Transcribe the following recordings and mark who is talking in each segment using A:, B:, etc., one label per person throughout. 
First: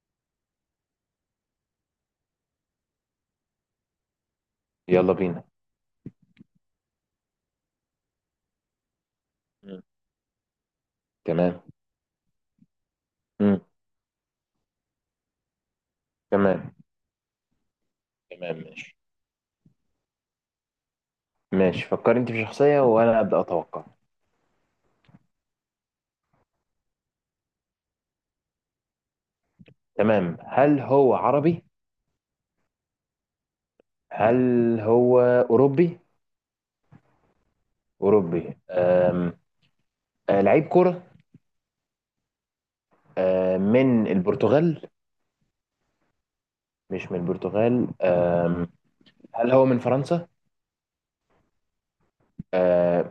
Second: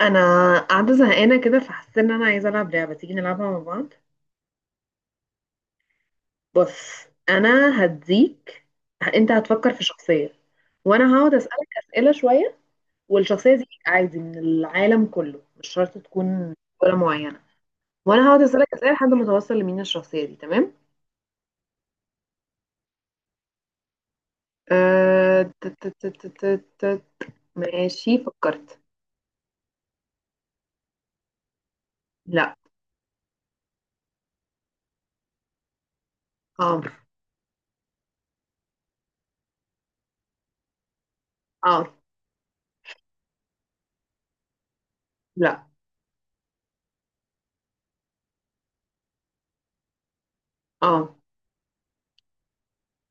A: انا قاعده زهقانه كده فحسيت ان انا عايزه العب لعبه تيجي نلعبها مع بعض.
B: يلا بينا.
A: بص انا هديك، انت هتفكر
B: مم.
A: في شخصيه وانا هقعد
B: تمام.
A: اسالك اسئله شويه، والشخصيه
B: مم.
A: دي عادي من العالم كله مش شرط تكون
B: تمام.
A: دوله معينه، وانا هقعد
B: تمام
A: اسالك اسئله
B: ماشي.
A: لحد ما توصل لمين الشخصيه دي. تمام.
B: ماشي، فكر انت في شخصية وانا ابدأ اتوقع.
A: أه... ت- ت- ت- ت- ت- ت- ماشي فكرت.
B: تمام، هل هو عربي؟
A: لا.
B: هل هو اوروبي؟
A: اه.
B: اوروبي آه، لعيب كرة.
A: اه.
B: من البرتغال؟
A: لا.
B: مش من البرتغال. هل هو من فرنسا؟
A: اه.
B: أم...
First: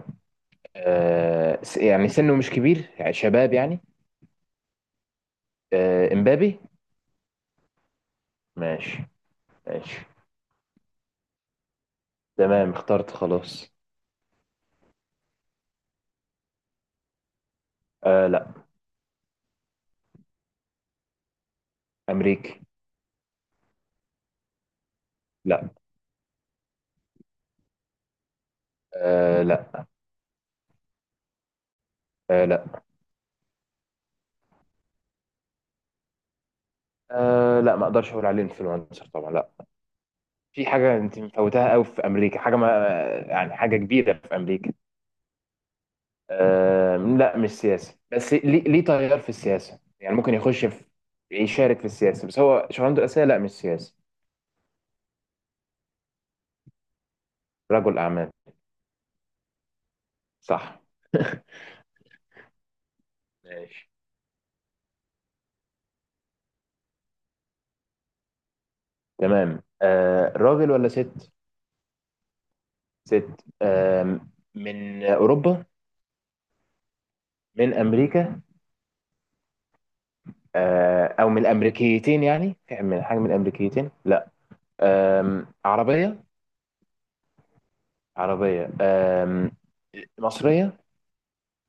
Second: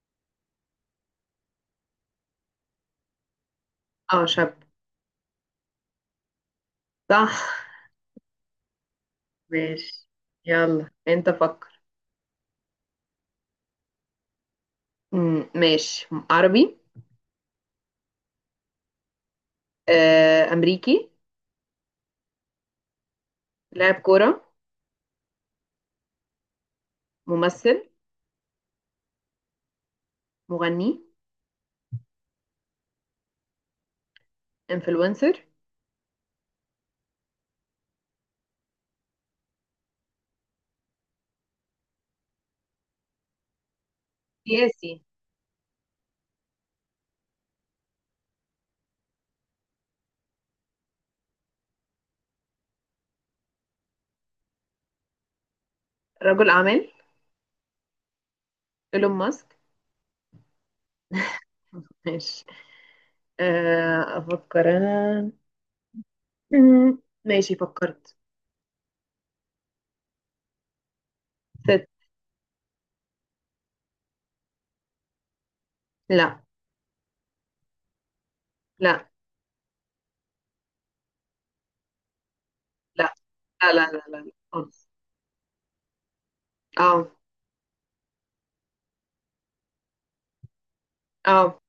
B: يعني سنه مش كبير، يعني شباب يعني.
A: اه شاب.
B: أه، امبابي.
A: صح.
B: ماشي. ماشي.
A: ماشي. يلا انت فكر.
B: تمام، اخترت خلاص.
A: مم، ماشي عربي.
B: أه لا.
A: آه، أمريكي.
B: امريكي.
A: لاعب كورة.
B: لا.
A: ممثل.
B: أه لا.
A: مغني.
B: آه لا.
A: انفلونسر.
B: أه لا، ما اقدرش اقول عليه انفلونسر، طبعا لا. في حاجه انت مفوتاها قوي في امريكا، حاجه ما، يعني حاجه كبيره في امريكا.
A: سياسي.
B: أه لا، مش سياسي، بس ليه تغير في السياسه، يعني ممكن يخش في، يشارك في السياسه، بس هو شغلانته الاساسيه لا مش سياسي.
A: رجل أعمال.
B: رجل اعمال.
A: إيلون ماسك.
B: صح.
A: ماشي.
B: ماشي.
A: آه، أفكر أنا. مم، ماشي فكرت.
B: تمام، أه راجل ولا ست؟
A: ست.
B: ست. أه، من اوروبا؟
A: لا
B: من امريكا؟
A: لا
B: أه او من الامريكيتين؟ يعني في من
A: لا
B: حاجه من
A: لا لا
B: الامريكيتين؟
A: لا
B: لا.
A: لا خالص.
B: أه عربيه؟
A: اه.
B: عربية، أم، مصرية،
A: اه.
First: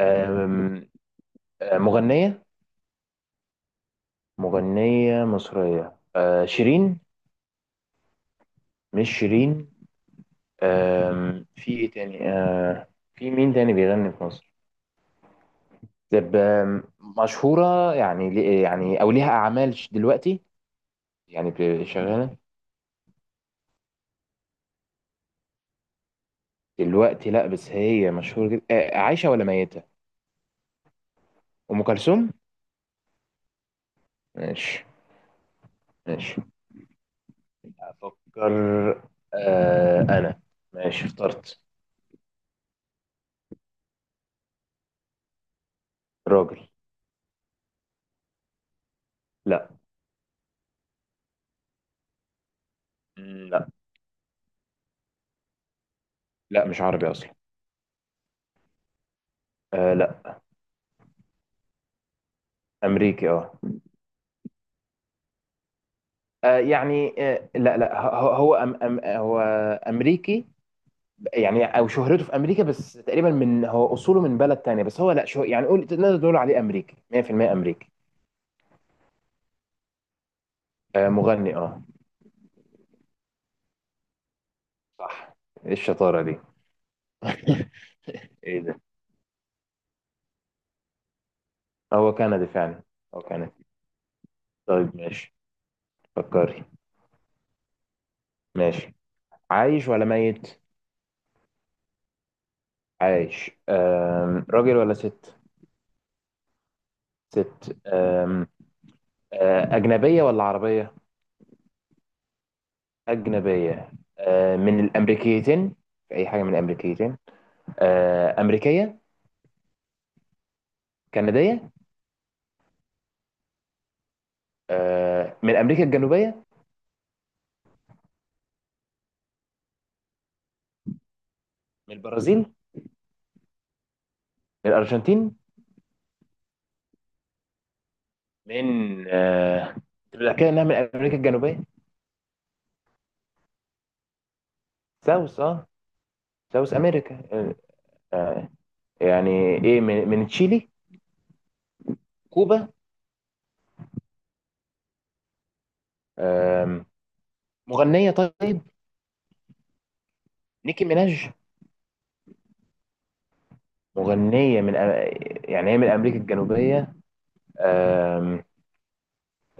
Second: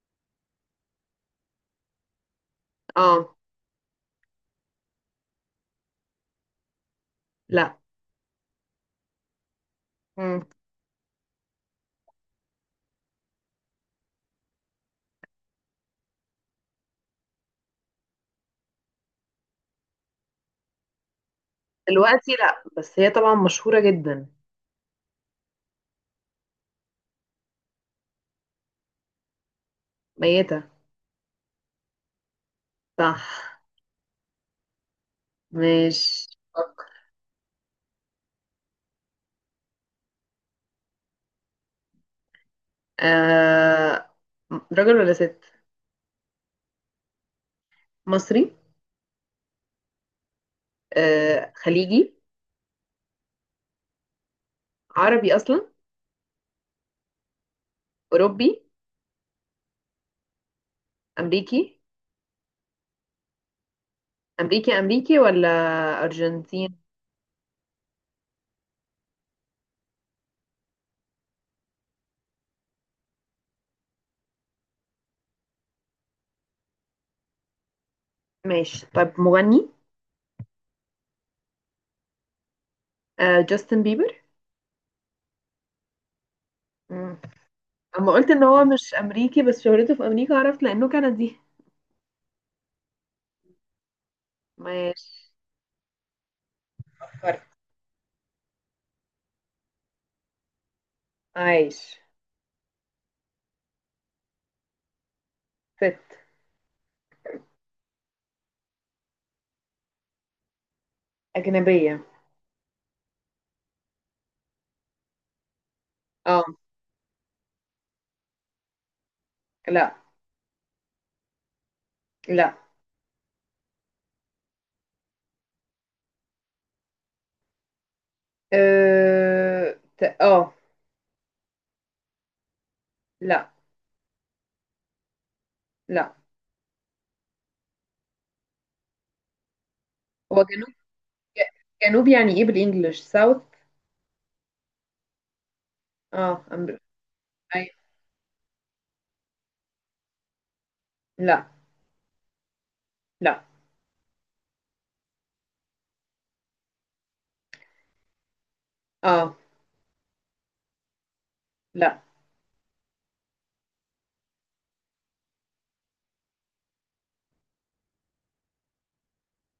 B: أم، آه، مغنية،
A: اه.
B: مغنية مصرية، أه، شيرين؟
A: لا.
B: مش شيرين.
A: مم.
B: أم، في ايه تاني؟ أه، في مين تاني بيغني في مصر؟ طب أم، مشهورة؟ يعني يعني او ليها اعمال دلوقتي؟ يعني
A: دلوقتي
B: شغالة
A: لا، بس هي طبعا مشهورة جدا.
B: دلوقتي؟ لا، بس هي مشهورة جدا. أه، عايشة ولا ميتة؟
A: ميتة.
B: ام كلثوم.
A: صح.
B: ماشي.
A: مش
B: ماشي.
A: فكر.
B: افكر. أه، انا ماشي اخترت.
A: آه، راجل ولا ست؟
B: راجل.
A: مصري.
B: لا.
A: آه، خليجي.
B: لا.
A: عربي أصلا.
B: لا، مش عربي اصلا.
A: أوروبي.
B: آه لا.
A: أمريكي.
B: امريكي اه.
A: أمريكي أمريكي ولا
B: آه،
A: أرجنتين؟
B: يعني آه لا لا، هو أم أم هو امريكي، يعني او شهرته في امريكا بس، تقريبا من هو اصوله من بلد تانية، بس هو لا شو يعني قول نقدر نقول عليه امريكي، 100% امريكي.
A: ماشي، طب مغني.
B: آه مغني اه.
A: آه، جاستن بيبر.
B: صح. ايه الشطارة دي؟
A: مم. أما قلت إن
B: ايه
A: هو
B: ده؟
A: مش أمريكي بس شهرته في أمريكا عرفت لأنه كندي.
B: هو كندي فعلا؟ هو كندي. طيب
A: ماشي
B: ماشي. فكري.
A: فكرت.
B: ماشي، عايش ولا ميت؟
A: عايش.
B: عايش. آم، راجل ولا ست؟
A: ست.
B: ست. آم، آه، أجنبية ولا عربية؟
A: أجنبية.
B: أجنبية. آه، من الأمريكيتين؟ في أي
A: اه.
B: حاجة من الأمريكيتين؟ آه، أمريكية؟
A: لا.
B: كندية؟
A: لا.
B: آه، من أمريكا الجنوبية؟
A: اه آه.
B: من البرازيل؟
A: لا.
B: من الأرجنتين؟
A: لا.
B: من آه، تبقى
A: هو
B: كده إنها
A: جنوب،
B: من أمريكا الجنوبية.
A: جنوب يعني ايه بالانجلش؟ ساوث.
B: ساوث أه.
A: اه
B: ساوث أمريكا. آه،
A: أي...
B: آه، يعني إيه، من تشيلي؟
A: لا.
B: كوبا؟
A: لا.
B: آم، مغنية طيب.
A: اه.
B: نيكي ميناج؟
A: لا.
B: مغنية من يعني هي من أمريكا الجنوبية. آم،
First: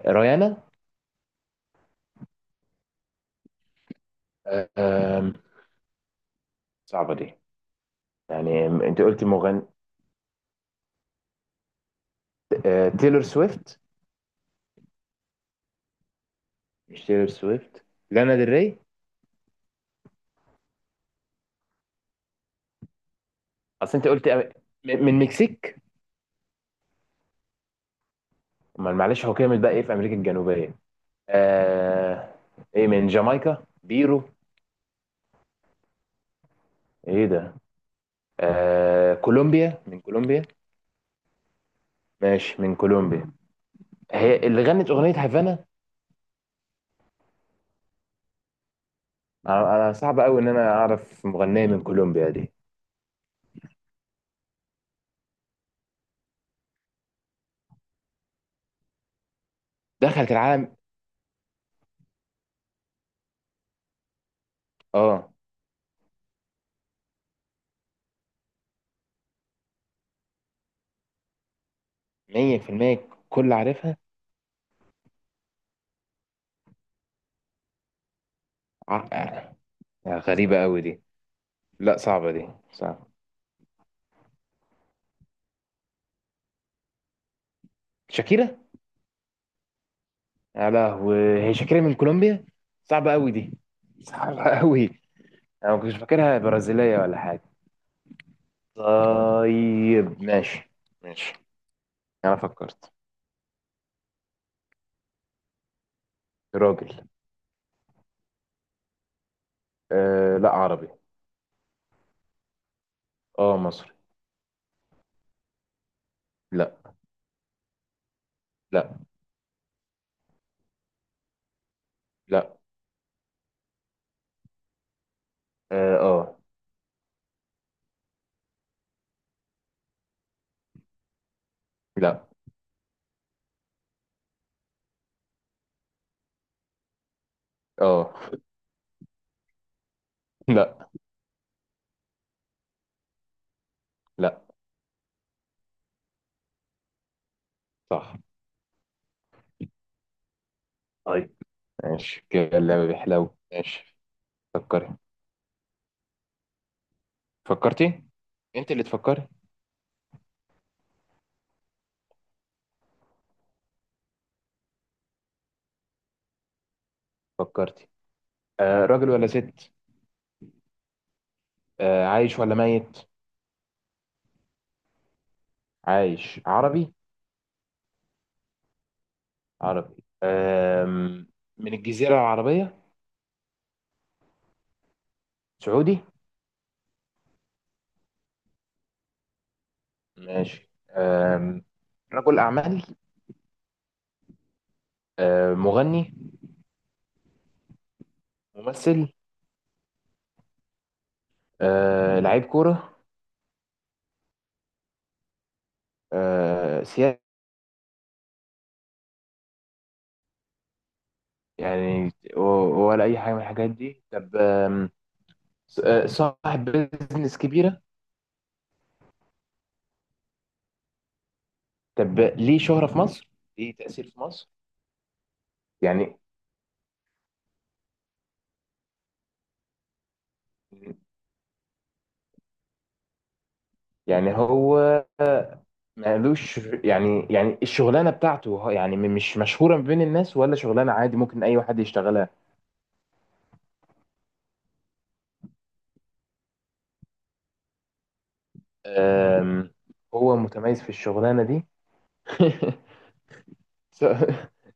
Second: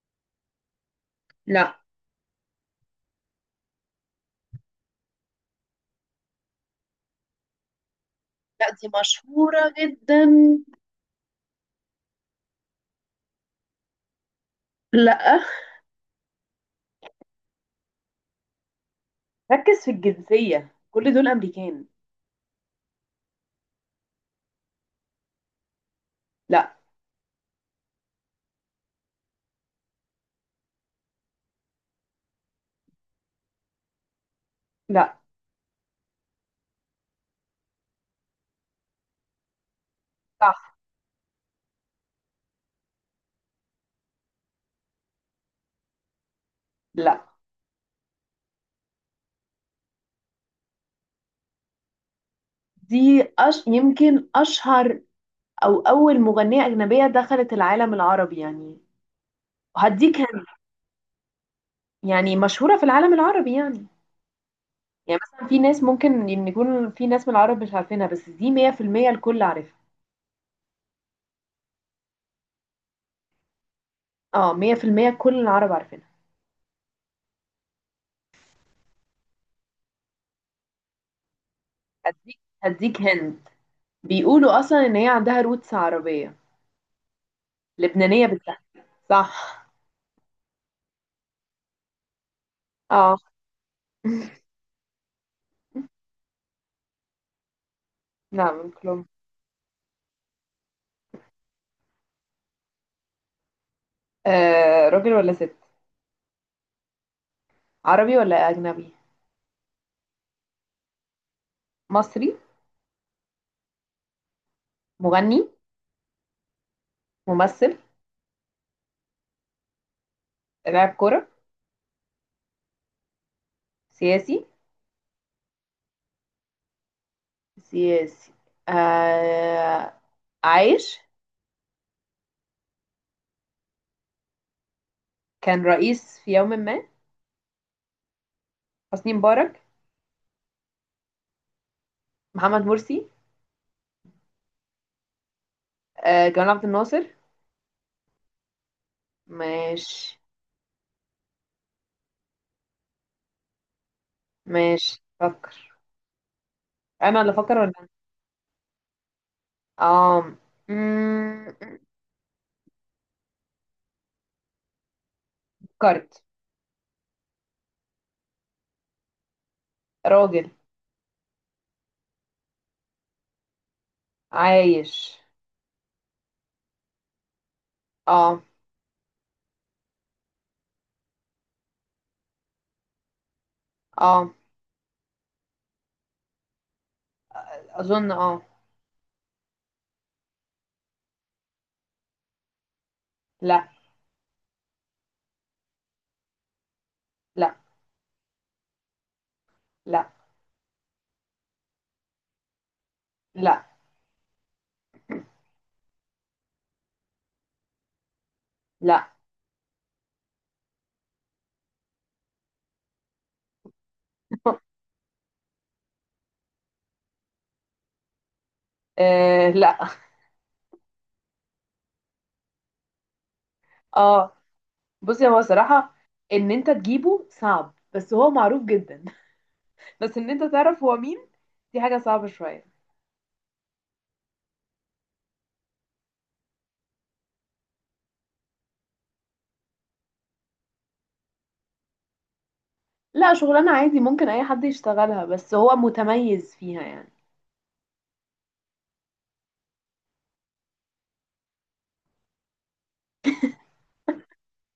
B: ريانا؟
A: لا.
B: آم، صعبة دي، يعني
A: لا دي
B: انت قلت مغني.
A: مشهورة جدا.
B: آه، تيلور سويفت؟
A: لا.
B: مش تيلور سويفت. لانا ديل ري؟
A: ركز في الجنسية، كل دول أمريكان.
B: اصل انت قلت من مكسيك؟
A: لا.
B: امال معلش، هو كامل بقى ايه في امريكا الجنوبيه؟ آه... ايه، من جامايكا؟ بيرو؟
A: لا.
B: ايه ده؟ آه... كولومبيا، من كولومبيا.
A: صح.
B: ماشي، من كولومبيا. هي اللي غنت اغنيه هافانا؟
A: لا،
B: أنا صعب قوي ان انا اعرف مغنيه من كولومبيا دي.
A: يمكن أشهر أو أول مغنية أجنبية دخلت العالم العربي يعني. هديك
B: دخلت
A: هن-
B: العالم.
A: يعني مشهورة في العالم العربي يعني. يعني
B: اه،
A: مثلا في ناس ممكن إن يكون في ناس من العرب مش عارفينها، بس دي 100% الكل عارفها.
B: 100% كل عارفها.
A: اه 100% كل العرب عارفينها.
B: ع- آه، غريبه قوي دي. لا صعبه
A: هديك
B: دي،
A: هديك
B: صعبه.
A: هند. بيقولوا أصلا إن هي عندها روتس عربية، لبنانية
B: شاكيرا.
A: بالتحديد. صح.
B: يا لهوي، هي شاكرة من كولومبيا. صعبة
A: اه.
B: قوي دي. صعبة قوي. انا ما كنتش فاكرها برازيلية ولا حاجة.
A: نعم من كولومبيا.
B: طيب ماشي. ماشي. انا فكرت.
A: آه راجل ولا ست؟
B: راجل.
A: عربي ولا أجنبي؟
B: آه لا، عربي.
A: مصري.
B: اه مصري.
A: مغني.
B: لا.
A: ممثل.
B: لا.
A: لاعب كرة.
B: لا.
A: سياسي.
B: اه آه.
A: سياسي. آه عايش.
B: لا.
A: كان رئيس في يوم ما.
B: اه.
A: حسني مبارك.
B: لا.
A: محمد مرسي.
B: لا.
A: آه جمال عبد الناصر.
B: صح.
A: ماشي.
B: طيب ماشي، كده اللعبة بيحلو. ماشي. فكري.
A: ماشي فكر. أنا اللي فكر ولا أنت؟
B: فكرتي. انت اللي تفكري.
A: آه. مم، فكرت.
B: فكرتي. آه راجل ولا ست؟
A: راجل.
B: آه عايش ولا ميت؟
A: عايش.
B: عايش عربي؟
A: اه.
B: عربي. أم، من الجزيرة العربية؟
A: اه
B: سعودي؟
A: اظن. اه.
B: ماشي. أم، رجل أعمال؟
A: لا.
B: أم، مغني؟
A: لا.
B: ممثل؟
A: لا.
B: أه، لعيب كورة؟
A: لا.
B: أه، سياسي؟
A: لا.
B: يعني و- ولا أي حاجة من الحاجات دي؟ طب أم، أه، صاحب بيزنس كبيرة؟
A: آه لا.
B: طب ليه شهرة في مصر؟ ليه تأثير في
A: اه
B: مصر؟
A: بصي، هو صراحة
B: يعني،
A: ان انت تجيبه صعب بس هو معروف جدا. بس ان انت تعرف هو مين، دي حاجة صعبة شوية.
B: يعني هو مالوش، يعني يعني الشغلانه بتاعته يعني مش مشهوره بين الناس، ولا شغلانه عادي ممكن اي واحد يشتغلها؟
A: لا شغلانة عادي ممكن اي حد يشتغلها، بس هو متميز فيها يعني.
B: أم، هو متميز في الشغلانة دي. س-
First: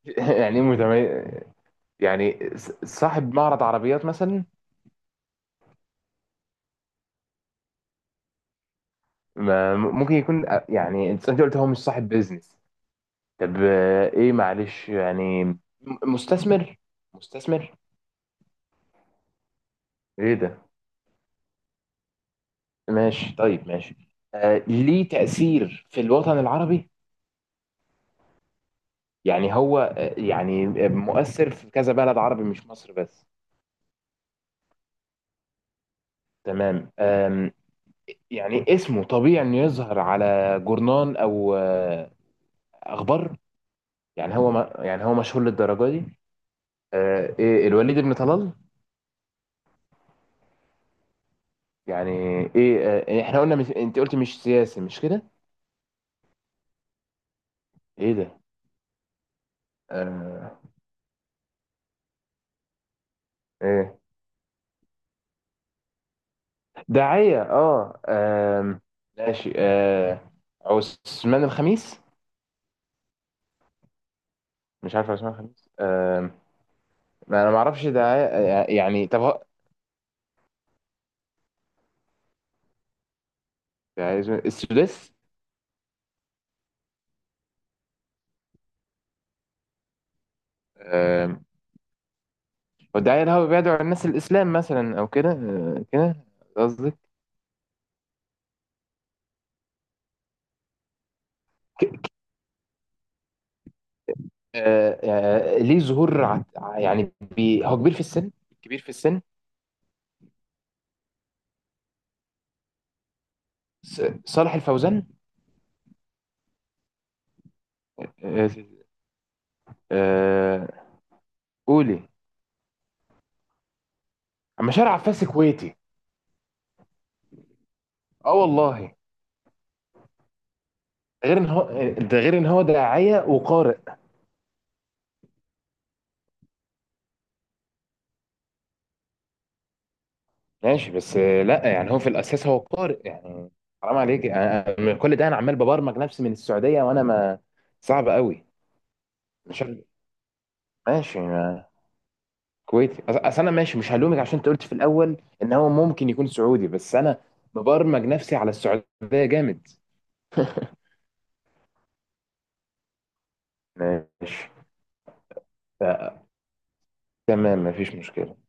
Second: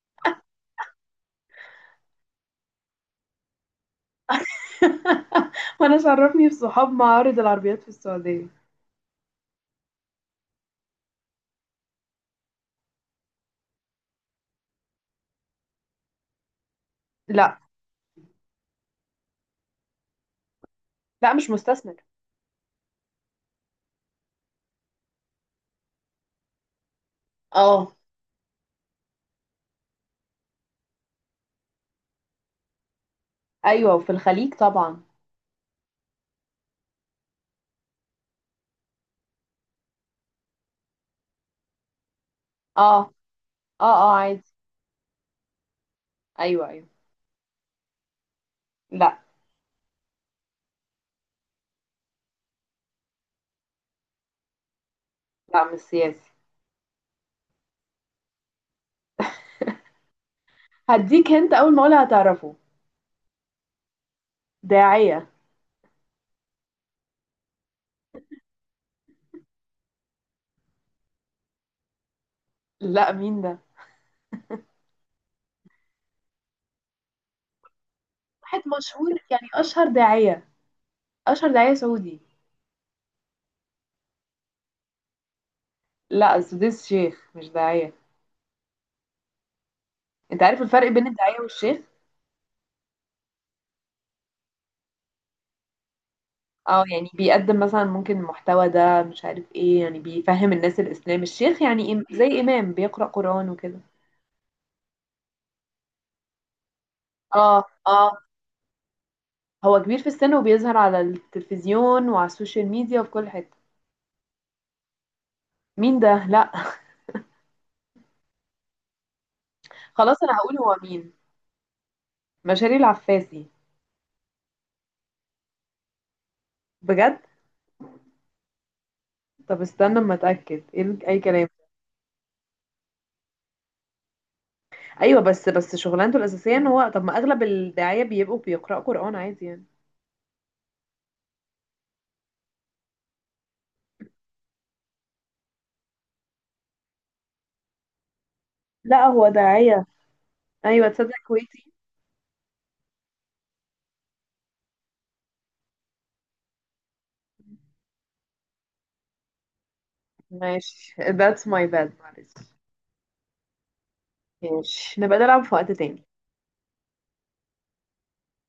B: يعني إيه متميز؟ يعني صاحب معرض عربيات مثلا؟
A: وانا شرفني بصحاب معارض العربيات في السعودية.
B: ممكن يكون آه، يعني أنت قلت هو مش صاحب بيزنس. طب آه، ايه معلش يعني مستثمر؟
A: لا.
B: مستثمر. ايه ده؟
A: لا مش مستثمر.
B: ماشي طيب ماشي. آه، ليه تأثير في الوطن العربي؟
A: اه.
B: يعني هو آه، يعني مؤثر في كذا بلد عربي، مش مصر بس؟
A: ايوه وفي الخليج طبعا.
B: تمام. آم، يعني اسمه طبيعي انه يظهر على جورنان او آه،
A: اه.
B: اخبار؟
A: اه اه
B: يعني
A: عادي.
B: هو ما، يعني هو مشهور للدرجه دي؟
A: ايوه ايوه.
B: آه، ايه، الوليد بن طلال؟
A: لا.
B: يعني ايه؟ آه، احنا قلنا، مش انت قلت مش سياسي مش كده؟
A: لا مش سياسي.
B: ايه ده؟ آه،
A: هديك هنت أول ما أقولها هتعرفه.
B: ايه،
A: داعية.
B: داعية؟ اه آم، ماشي آه، عثمان الخميس؟
A: لا مين ده؟
B: مش عارف عثمان الخميس. آم، ما انا ما اعرفش داعية.
A: واحد
B: آه، يعني
A: مشهور
B: طب
A: يعني، أشهر داعية. أشهر داعية سعودي.
B: داعية. السداس؟
A: لا السديس شيخ مش داعية. أنت عارف الفرق بين الداعية والشيخ؟
B: والداعية اللي هو بيدعو الناس الإسلام مثلا أو كده، آه، كده
A: اه
B: قصدك؟
A: يعني بيقدم مثلا ممكن المحتوى ده مش عارف ايه، يعني بيفهم الناس الإسلام. الشيخ يعني
B: ك-
A: زي إمام بيقرأ قرآن وكده.
B: آه، آه، ليه ظهور يعني
A: اه.
B: بي، هو كبير في
A: اه
B: السن؟ كبير في السن.
A: هو كبير في السن وبيظهر على التلفزيون وعلى السوشيال ميديا وفي كل حتة.
B: صالح الفوزان؟
A: مين ده؟ لا.
B: آه،
A: خلاص أنا هقول
B: آه،
A: هو مين.
B: قولي.
A: مشاري العفاسي.
B: أما شارع عباس كويتي؟
A: بجد.
B: اه والله.
A: طب استنى اما اتاكد، ايه اي
B: غير ان
A: كلام.
B: هو، ده غير ان هو داعية وقارئ.
A: ايوه بس شغلانته الاساسيه ان هو، طب ما اغلب الداعيه بيبقوا بيقرأوا قرآن عادي يعني.
B: ماشي بس آه، لا يعني هو في الأساس هو قارئ يعني. حرام عليك، كل ده انا عمال ببرمج نفسي من السعودية وانا ما، صعب قوي.
A: لا هو
B: مش عارف.
A: داعية. ايوه تصدق
B: ماشي.
A: كويتي.
B: كويتي. اصل انا ماشي مش هلومك، عشان انت قلت في الاول ان هو ممكن يكون سعودي، بس انا مبرمج نفسي على السعوديه. جامد.
A: ماشي that's my bad معلش.
B: ماشي.
A: ماشي نبقى نلعب في وقت تاني.
B: ف- تمام مفيش مشكله.